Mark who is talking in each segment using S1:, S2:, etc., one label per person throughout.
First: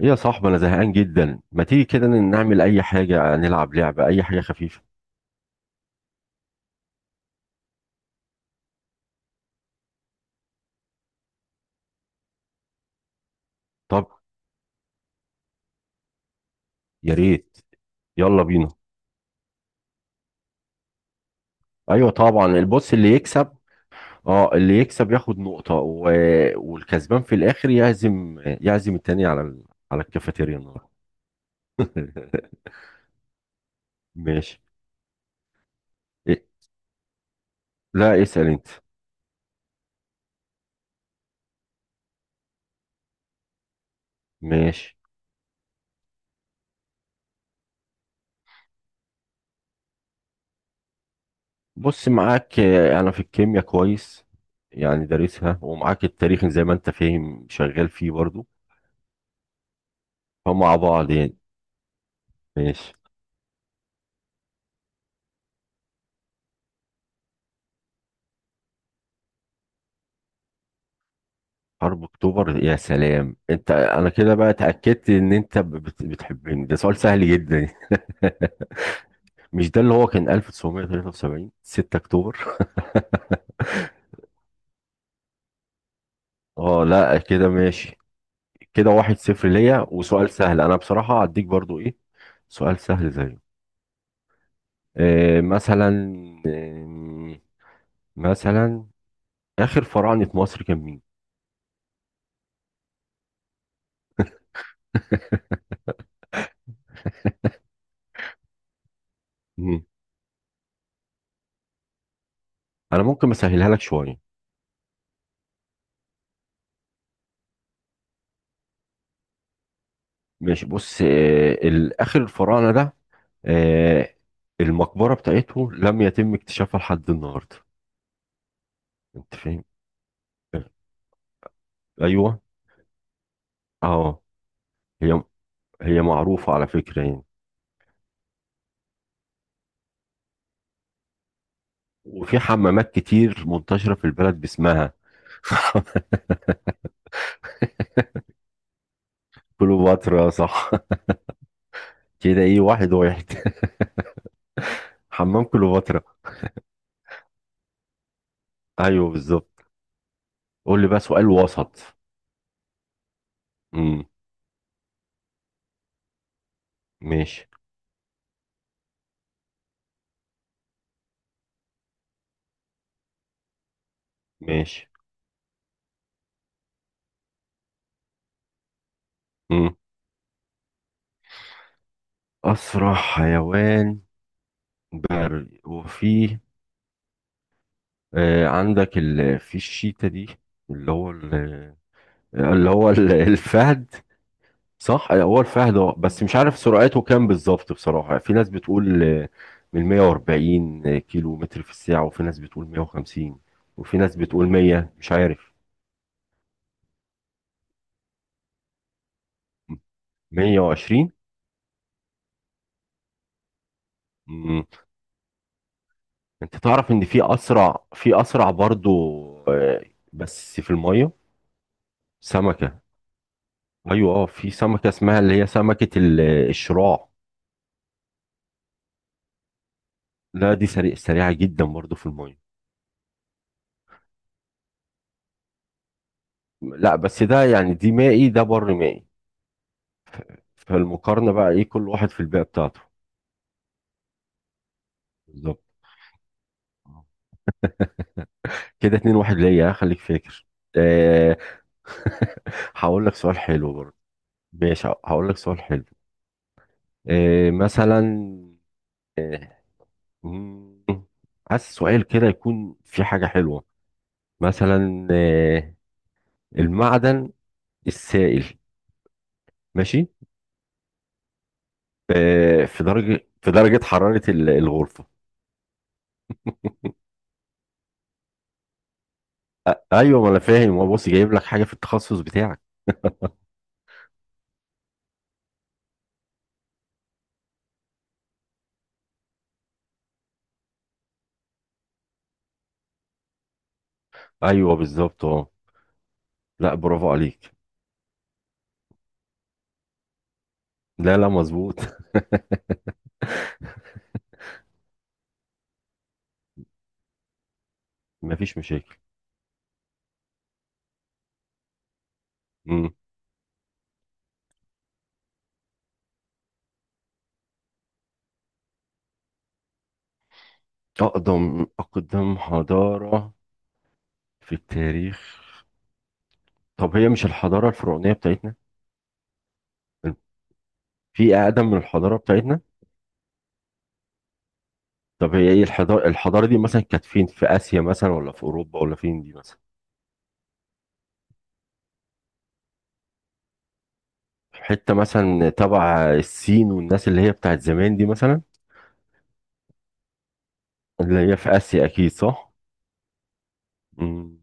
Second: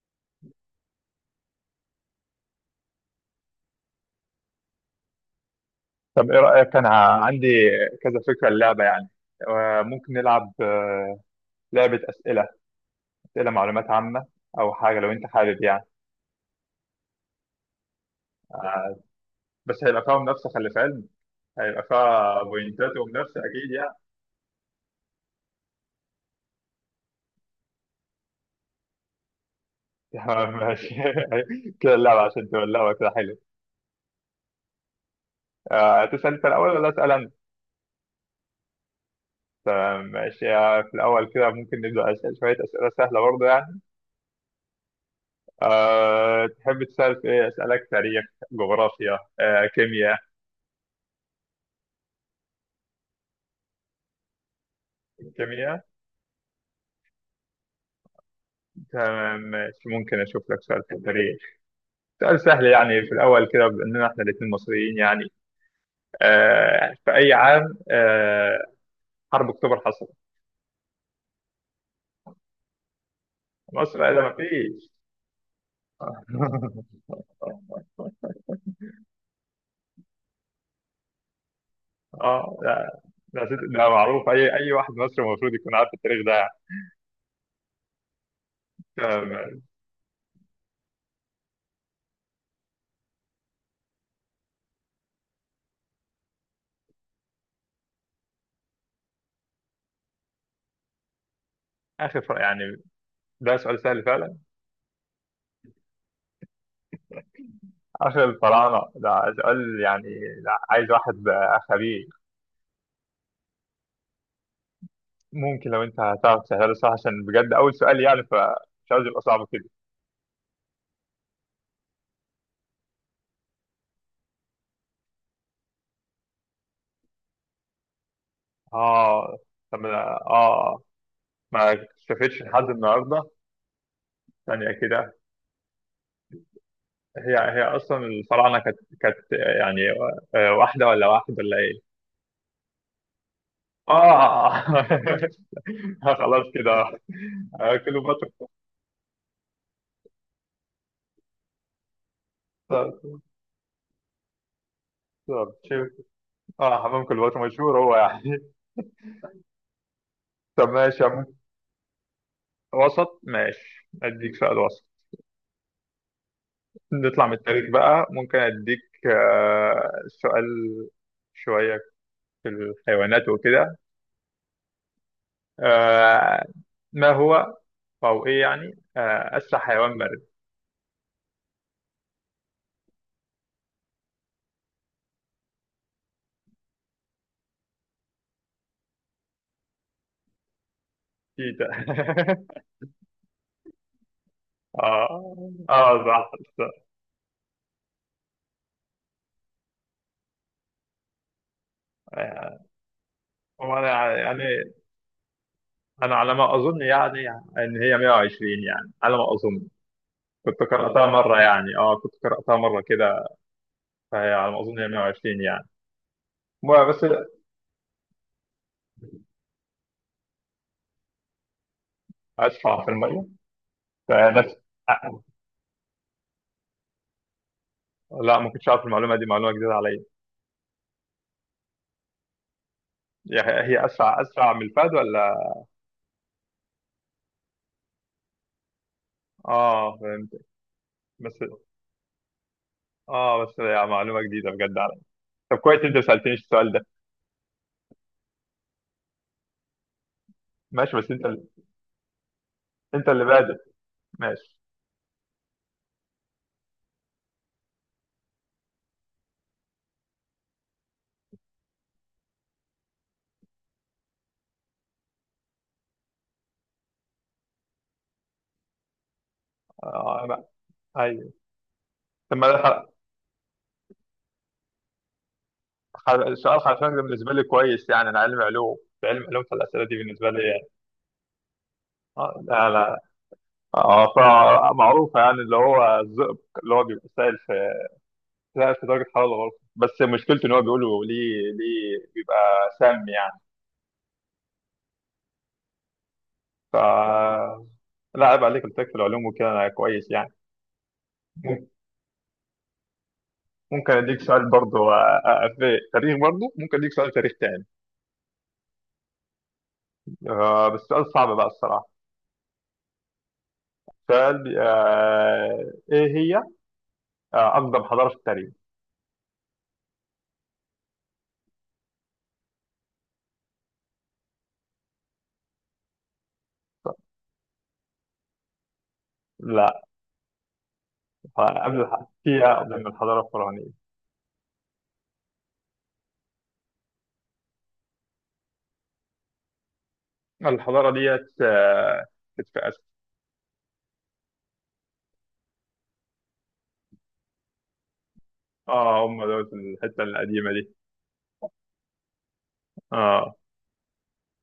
S1: إيه يا صاحبي، انا زهقان جدا. ما تيجي كده نعمل اي حاجه، نلعب لعبه اي حاجه خفيفه.
S2: طب ايه رأيك؟ انا عندي كذا فكرة اللعبة يعني. ممكن نلعب لعبة أسئلة أسئلة معلومات
S1: طب،
S2: عامة، أو حاجة لو أنت حابب يعني.
S1: يا ريت، يلا بينا.
S2: آه، بس هيبقى فيها منافسة، خلي في علمك. هيبقى
S1: ايوه
S2: فيها
S1: طبعا، البص
S2: بوينتات
S1: اللي
S2: ومنافسة
S1: يكسب.
S2: أكيد يعني.
S1: اه، اللي يكسب ياخد نقطه والكسبان في الاخر يعزم التاني على على
S2: تمام،
S1: الكافيتيريا النهارده.
S2: ماشي. كده اللعبة عشان تولعها كده حلو.
S1: ماشي.
S2: تسأل أنت
S1: إيه؟
S2: الأول ولا أسأل أنا؟
S1: لا، اسال انت.
S2: تمام، ماشي. في الأول كده ممكن نبدأ، أسأل شوية أسئلة سهلة برضه يعني.
S1: ماشي،
S2: أه تحب تسأل في إيه؟ أسألك تاريخ، جغرافيا، أه كيمياء؟
S1: بص معاك انا في الكيمياء كويس، يعني دارسها
S2: كيمياء.
S1: ومعاك التاريخ زي ما انت فاهم شغال فيه برضو،
S2: تمام ماشي. ممكن اشوف لك
S1: فمع
S2: سؤال في
S1: بعض يعني.
S2: التاريخ، سؤال سهل
S1: ماشي.
S2: يعني في الاول كده باننا احنا الاثنين مصريين يعني. في اي عام حرب اكتوبر حصلت؟
S1: حرب اكتوبر؟ يا سلام انت،
S2: مصر
S1: انا
S2: قال
S1: كده
S2: ما
S1: بقى
S2: فيش.
S1: اتاكدت ان انت بتحبني. ده سؤال سهل جدا. مش ده اللي هو كان 1973، 6
S2: اه
S1: اكتوبر؟
S2: لا، ده معروف، اي واحد مصري المفروض يكون عارف التاريخ ده يعني.
S1: اه، لا، كده ماشي. كده 1-0
S2: تمام.
S1: ليا، وسؤال سهل انا بصراحه هديك برضو ايه، سؤال سهل زيه. مثلا، آه مثلا، اخر فراعنه مصر كان مين؟
S2: يعني ده سؤال سهل فعلا. اخر الفراعنه ده سؤال
S1: مم.
S2: يعني، ده عايز واحد بقى خبير.
S1: انا ممكن اسهلها لك شويه.
S2: ممكن لو انت هتعرف تسهله، صح، عشان بجد اول سؤال يعني، فمش عايز يبقى صعب كده.
S1: ماشي، بص الآخر الفراعنة ده، آه، المقبرة بتاعته لم يتم اكتشافها لحد النهاردة. انت
S2: اه
S1: فاهم؟
S2: طب
S1: آه،
S2: اه. ما
S1: ايوه
S2: شافتش لحد النهارده؟
S1: اه.
S2: ثانية كده.
S1: هي، هي معروفة على فكرة يعني.
S2: هي اصلا الفراعنة كانت يعني واحدة ولا واحد ولا ايه؟
S1: وفي حمامات كتير منتشرة في البلد
S2: اه.
S1: باسمها.
S2: خلاص كده. كليوباترا.
S1: كليوباترا، صح. كده ايه،
S2: طب.
S1: 1-1. حمام
S2: شوف.
S1: كليوباترا.
S2: اه، حمام كليوباترا مشهور هو يعني.
S1: ايوه بالظبط.
S2: طب
S1: قول لي بقى
S2: ماشي يا عم.
S1: سؤال وسط.
S2: وسط، ماشي،
S1: امم
S2: اديك سؤال وسط. نطلع من
S1: ماشي.
S2: التاريخ بقى. ممكن اديك سؤال شوية في الحيوانات وكده.
S1: ماشي.
S2: آه ما هو أو إيه يعني أسرع
S1: امم
S2: حيوان بري؟
S1: اسرع حيوان بري. وفيه عندك في الشيتا دي، اللي هو ال...
S2: تيتا.
S1: الفهد. صح
S2: آه
S1: هو الفهد. اه بس
S2: صح.
S1: مش عارف
S2: صح.
S1: سرعته كام بالظبط بصراحة. في ناس بتقول من 140 كيلو متر في الساعة، وفي ناس
S2: آه،
S1: بتقول 150، وفي ناس
S2: وأنا يعني
S1: بتقول 100. مش عارف.
S2: أنا على ما أظن يعني إن هي 120 يعني، على ما أظن. كنت قرأتها
S1: 120.
S2: مرة يعني، كنت قرأتها مرة كده، فهي على ما
S1: مم.
S2: أظن هي 120 يعني.
S1: انت
S2: المهم،
S1: تعرف
S2: بس
S1: ان في اسرع برضو، آه، بس في المية، سمكة.
S2: أسرع في المية؟
S1: ايوه في
S2: فنفس.
S1: سمكة اسمها اللي هي سمكة الشراع.
S2: لا، ما كنتش أعرف المعلومة دي، معلومة جديدة عليا.
S1: لا، دي سريعة جدا برضو في المية.
S2: هي أسرع من الفهد ولا؟
S1: لا بس ده يعني، دي مائي، ده بر مائي.
S2: آه فهمت.
S1: فالمقارنة
S2: بس
S1: بقى ايه، كل واحد في البيئة بتاعته.
S2: بس يعني معلومة جديدة بجد. طب
S1: بالظبط.
S2: كويس انت ما سالتنيش السؤال ده.
S1: آه. كده 2-1 ليا، خليك فاكر.
S2: ماشي، بس
S1: أه هقول
S2: انت
S1: لك
S2: اللي
S1: سؤال
S2: بادئ.
S1: حلو برضه.
S2: ماشي.
S1: ماشي، هقول لك سؤال حلو. مثلا، أه مم، عايز سؤال كده يكون في حاجة حلوة. مثلا المعدن السائل. ماشي.
S2: آه لا، ايوه. طب ما ده
S1: في درجة في درجة حرارة الغرفة.
S2: سؤال حرفيا. ده بالنسبه لي كويس يعني، انا علم علوم، في علم علوم فالاسئله دي
S1: ايوه ما
S2: بالنسبه
S1: انا
S2: لي يعني.
S1: فاهم، هو بص جايب لك حاجة في التخصص
S2: اه
S1: بتاعك.
S2: لا، لا. اه فمعروفه يعني، اللي هو الزئبق، اللي هو بيبقى سائل في درجه حراره الغرفه، بس مشكلته ان هو بيقولوا ليه بيبقى سام يعني.
S1: ايوه بالظبط اه. لا،
S2: ف
S1: برافو عليك.
S2: لا عيب عليك، قلت لك في العلوم وكده انا كويس يعني.
S1: لا، لا،
S2: مم-
S1: مظبوط.
S2: ممكن اديك سؤال برضه، في تاريخ برضه. ممكن اديك سؤال تاريخ تاني.
S1: مفيش مشاكل.
S2: آه بس سؤال صعب بقى الصراحة.
S1: مم.
S2: سؤال بي- آه إيه هي أقدم حضارة في التاريخ؟
S1: اقدم حضاره في التاريخ. طب هي مش الحضاره الفرعونيه بتاعتنا؟
S2: لا.
S1: في اقدم من الحضاره
S2: فيها
S1: بتاعتنا؟
S2: قبل من الحضارة الفرعونية.
S1: طب هي ايه الحضاره دي مثلا كانت فين، في اسيا مثلا، ولا في اوروبا، ولا فين دي مثلا؟
S2: الحضارة ديت آه كانت في آسيا.
S1: حته مثلا تبع الصين والناس اللي هي بتاعت زمان دي مثلا،
S2: آه هم دول الحتة القديمة دي.
S1: اللي هي في اسيا، اكيد صح.
S2: آه.
S1: مم.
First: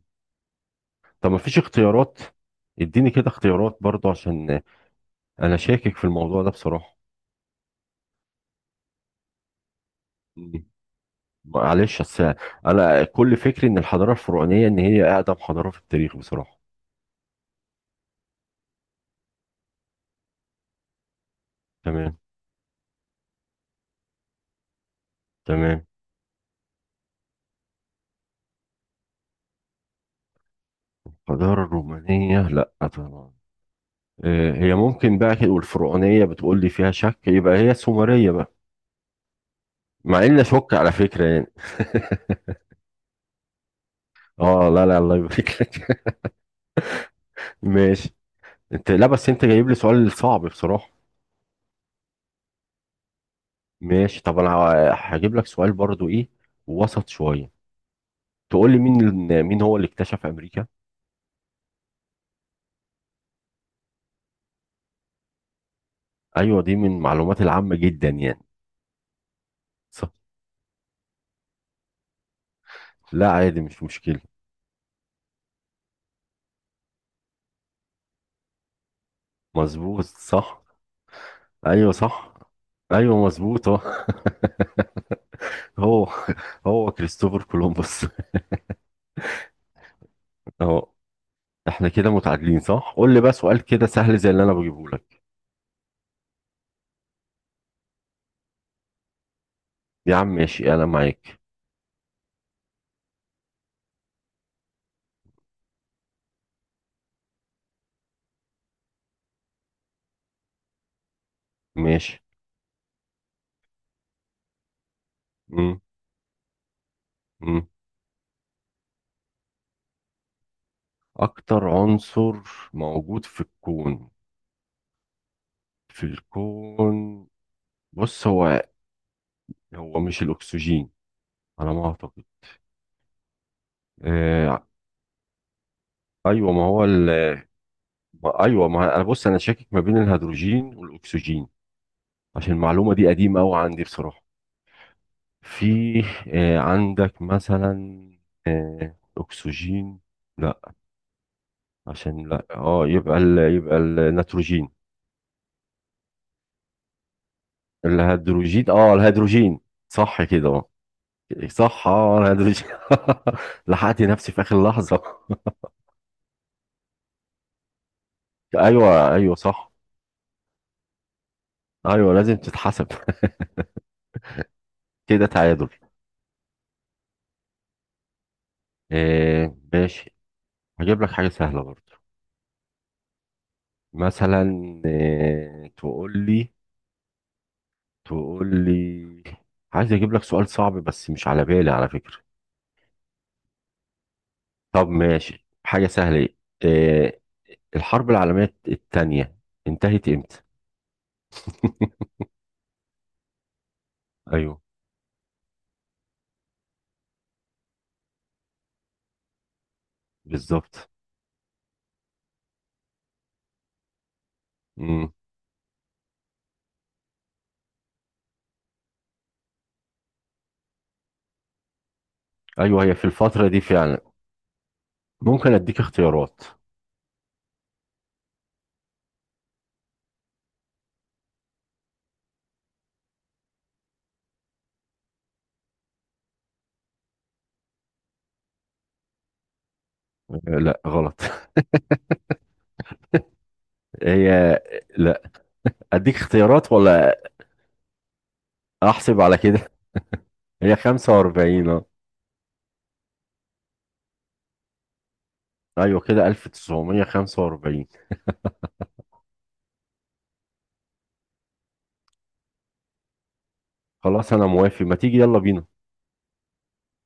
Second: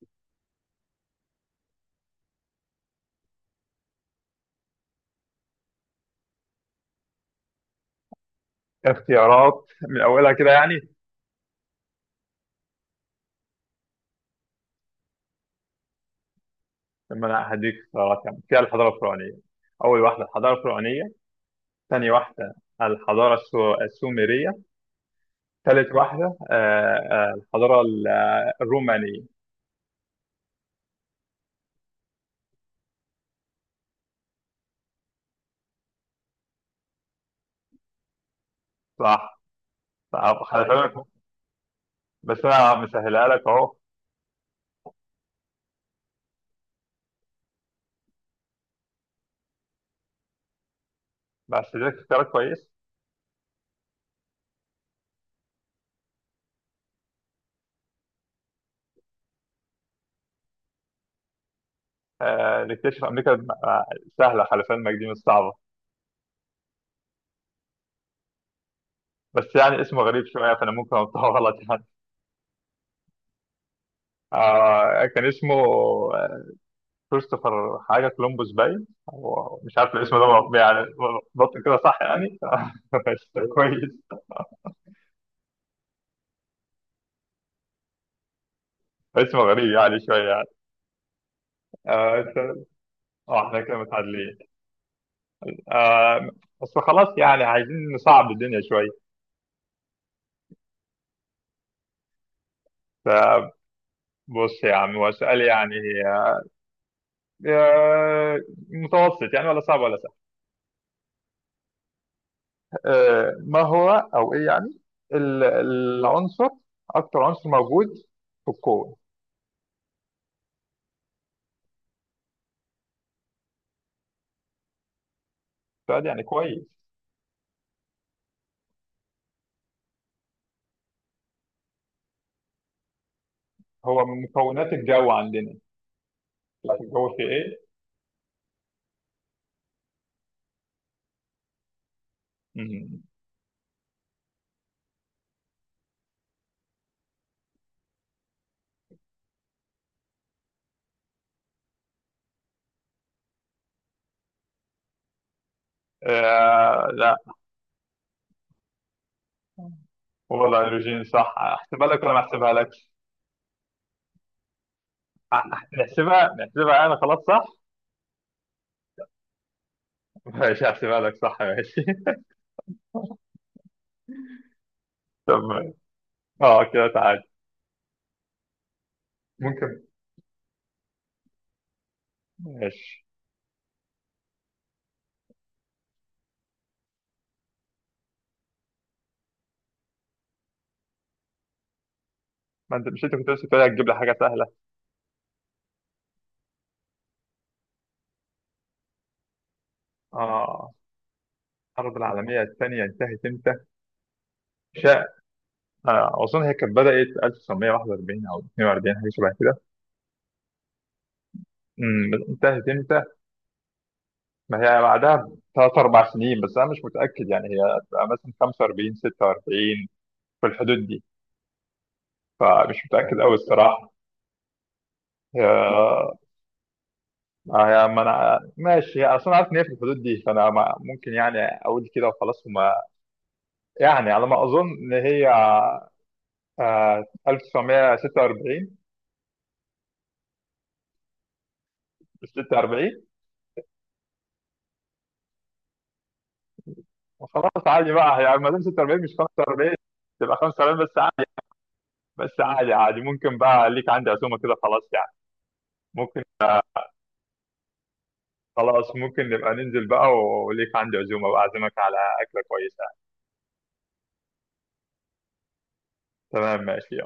S1: طب مفيش اختيارات؟ اديني كده اختيارات برضو عشان انا شاكك في الموضوع ده بصراحه.
S2: اختيارات من أولها كده
S1: مم.
S2: يعني؟
S1: معلش، اصل انا كل فكري ان الحضاره الفرعونيه ان هي اقدم حضاره في التاريخ بصراحه.
S2: لما أنا هديك اختيارات يعني فيها الحضارة الفرعونية. أول واحدة الحضارة الفرعونية، ثاني
S1: تمام.
S2: واحدة الحضارة السومرية،
S1: تمام.
S2: ثالث واحدة الحضارة الرومانية.
S1: الحضاره الرومانيه؟ لا طبعا. هي ممكن بقى كده، والفرعونيه بتقول لي فيها شك، يبقى هي السومريه بقى.
S2: صح.
S1: مع اني
S2: صح. خلي
S1: اشك على
S2: بالك،
S1: فكره يعني.
S2: بس انا مسهلها لك اهو.
S1: اه، لا، لا، الله يبارك لك. ماشي. انت، لا بس انت جايب لي سؤال صعب بصراحه.
S2: بس لك اختيار كويس.
S1: ماشي، طب انا هجيب لك سؤال برضو ايه، وسط شويه. تقول لي مين، مين هو اللي اكتشف امريكا.
S2: آه نكتشف امريكا. سهله خلف علمك، دي مش صعبه.
S1: ايوه دي من المعلومات العامه جدا يعني.
S2: بس يعني اسمه
S1: صح.
S2: غريب شويه، فانا ممكن انطقه غلط يعني.
S1: لا، عادي، مش مشكلة.
S2: آه كان اسمه آه، كريستوفر حاجه كولومبوس. باين هو مش عارف
S1: مظبوط،
S2: الاسم ده
S1: صح.
S2: يعني بط كده
S1: ايوه
S2: صح
S1: صح.
S2: يعني. بس
S1: ايوه مظبوط اه.
S2: كويس.
S1: هو، هو كريستوفر كولومبوس.
S2: اسمه غريب يعني شويه يعني.
S1: اهو. احنا كده
S2: آه إنت-
S1: متعادلين، صح؟ قول لي بقى سؤال
S2: احنا كده
S1: كده سهل زي
S2: متعادلين
S1: اللي انا بجيبه لك.
S2: آه. بس خلاص يعني عايزين نصعب الدنيا شويه.
S1: يا عم ماشي، انا معاك.
S2: فبص يا عم، هو سؤال يعني آه، متوسط يعني، ولا صعب ولا سهل.
S1: ماشي.
S2: آه، ما هو او ايه يعني
S1: مم.
S2: العنصر اكتر عنصر
S1: مم.
S2: موجود في الكون؟
S1: اكتر عنصر موجود في الكون. في
S2: سؤال يعني كويس.
S1: الكون، بص هو، هو مش الاكسجين على ما اعتقد.
S2: هو من
S1: آه.
S2: مكونات الجو عندنا،
S1: ايوه ما
S2: لكن
S1: هو.
S2: الجو في ايه؟
S1: ما، ايوه، ما انا بص، انا شاكك ما بين الهيدروجين والاكسجين، عشان المعلومه
S2: مهم.
S1: دي قديمه قوي عندي بصراحه. في عندك مثلا، اكسجين. لا، عشان لا يبقى يبقى النيتروجين،
S2: آه لا،
S1: الهيدروجين، صح
S2: هو
S1: كده اه.
S2: الهيدروجين صح؟ احسبها
S1: صح
S2: لك ولا ما احسبها
S1: الهيدروجين.
S2: لك؟
S1: لحقت نفسي في اخر لحظه.
S2: نحسبها انا، خلاص صح.
S1: ايوه، ايوه، صح.
S2: ماشي احسبها لك، صح، ماشي.
S1: ايوه لازم تتحسب. كده تعادل.
S2: طب اه كده تعال. ممكن.
S1: ماشي. هجيب لك حاجه سهله برضه.
S2: ماشي.
S1: مثلا آه، تقول لي تقول لي، عايز اجيب لك سؤال صعب بس مش على بالي على فكرة.
S2: ما انت، مش انت كنت لسه بتقول هتجيب لي حاجه سهله.
S1: طب ماشي، حاجة سهلة. آه، الحرب العالمية التانية انتهت امتى؟
S2: اه الحرب العالمية الثانية انتهت امتى؟
S1: ايوه
S2: شاء. أظن هي كانت بدأت 1941 أو 42، حاجة شبه كده.
S1: بالظبط.
S2: انتهت امتى؟ ما هي
S1: مم.
S2: بعدها بثلاث أربع سنين، بس أنا مش متأكد يعني، هي هتبقى مثلا 45 46، في الحدود دي،
S1: ايوه
S2: فمش
S1: هي في
S2: متأكد أوي
S1: الفترة دي
S2: الصراحة.
S1: فعلا.
S2: هي
S1: ممكن اديك
S2: آه،
S1: اختيارات.
S2: ما أنا ماشي، هي أصلا عارف إن هي في الحدود دي، فأنا ممكن يعني أقول كده وخلاص. وما يعني على ما أظن إن هي 1946.
S1: لا غلط.
S2: 46؟
S1: هي. لا، اديك اختيارات ولا؟
S2: خلاص عادي بقى يعني، ما دام 46 مش
S1: احسب على كده.
S2: 45 تبقى
S1: هي
S2: 45 بس عادي.
S1: 45 اه.
S2: عادي، ممكن بقى ليك عندي عزومه كده، خلاص يعني.
S1: ايوه
S2: ممكن.
S1: كده 1945.
S2: خلاص ممكن نبقى ننزل بقى، وليك عندي عزومه واعزمك على اكله كويسه.
S1: خلاص، انا موافق، ما تيجي يلا بينا.
S2: تمام ماشي.